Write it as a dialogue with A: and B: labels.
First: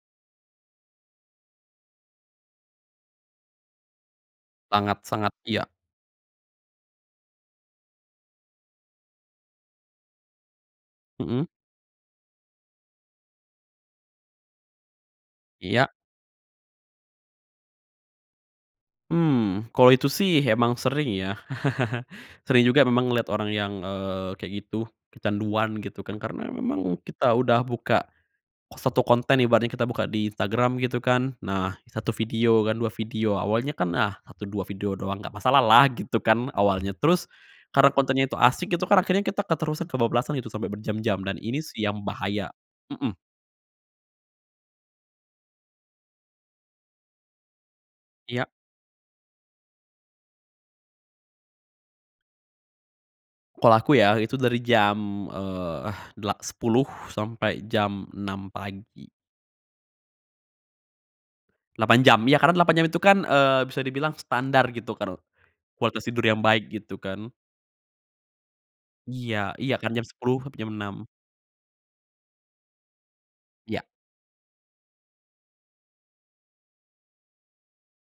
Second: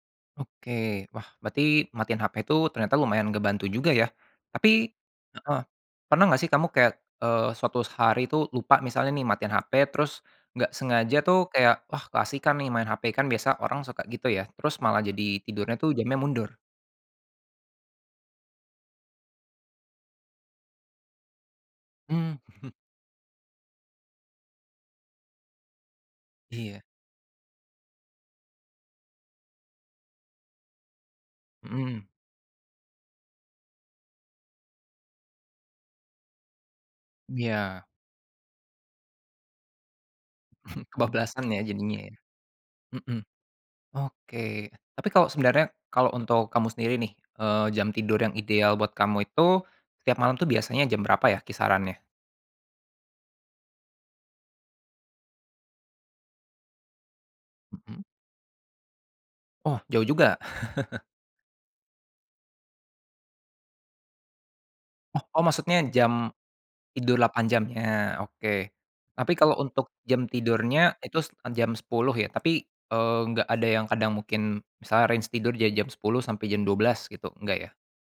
A: Oke, wah berarti matiin HP tuh ternyata lumayan ngebantu juga, ya? Tapi
B: Sangat-sangat
A: heeh,
B: iya.
A: pernah nggak sih kamu kayak, eee, suatu hari tuh lupa misalnya nih matiin HP terus nggak sengaja tuh
B: Mhm.
A: kayak, "Wah, keasikan nih main HP." Kan biasa orang suka gitu ya, terus malah jadi tidurnya tuh
B: Iya.
A: jamnya mundur.
B: Mmm, kalo itu sih emang sering, ya.
A: Mmm.
B: Sering juga memang ngeliat orang yang, eee, kayak gitu, kecanduan, gitu kan. Karena,
A: Iya.
B: memang kita udah buka satu konten ibaratnya, kita buka di Instagram gitu kan, nah
A: Mhm.
B: 1 video kan, 2 video, awalnya kan. Nah, "Satu, dua video doang, nggak masalah lah." Gitu kan, awalnya. Terus,
A: Iya.
B: karena kontennya itu asik itu kan, akhirnya kita keterusan kebablasan gitu sampe berjam-jam, dan
A: Kebablasan
B: ini
A: ya,
B: sih
A: jadinya,
B: yang
A: ya.
B: bahaya. Mhm.
A: Heeh. Oke, tapi kalau sebenarnya kalau untuk kamu sendiri nih, eee, jam tidur yang
B: Iya.
A: ideal buat kamu itu, setiap malam tuh biasanya jam berapa ya, kisarannya?
B: Kalau aku ya, itu dari jam, eee, dela sepuluh sampai
A: Mhm.
B: jam 6 pagi.
A: Oh, jauh juga.
B: 8 jam. Ya, karena 8 jam itu kan, eee, bisa dibilang standar, gitu kan.
A: Oh, oh, maksudnya
B: Kualitas tidur
A: jam
B: yang baik, gitu
A: tidur
B: kan.
A: 8 jam nya? Oke. Tapi,
B: Iya,
A: kalau
B: iya kan
A: untuk
B: jam
A: jam
B: 10 sampai jam
A: tidurnya
B: 6.
A: itu jam 10 ya, tapi, eee, enggak ada
B: Ya.
A: yang kadang mungkin misalnya range tidur dari jam 10, sampai jam 12, gitu, enggak, ya?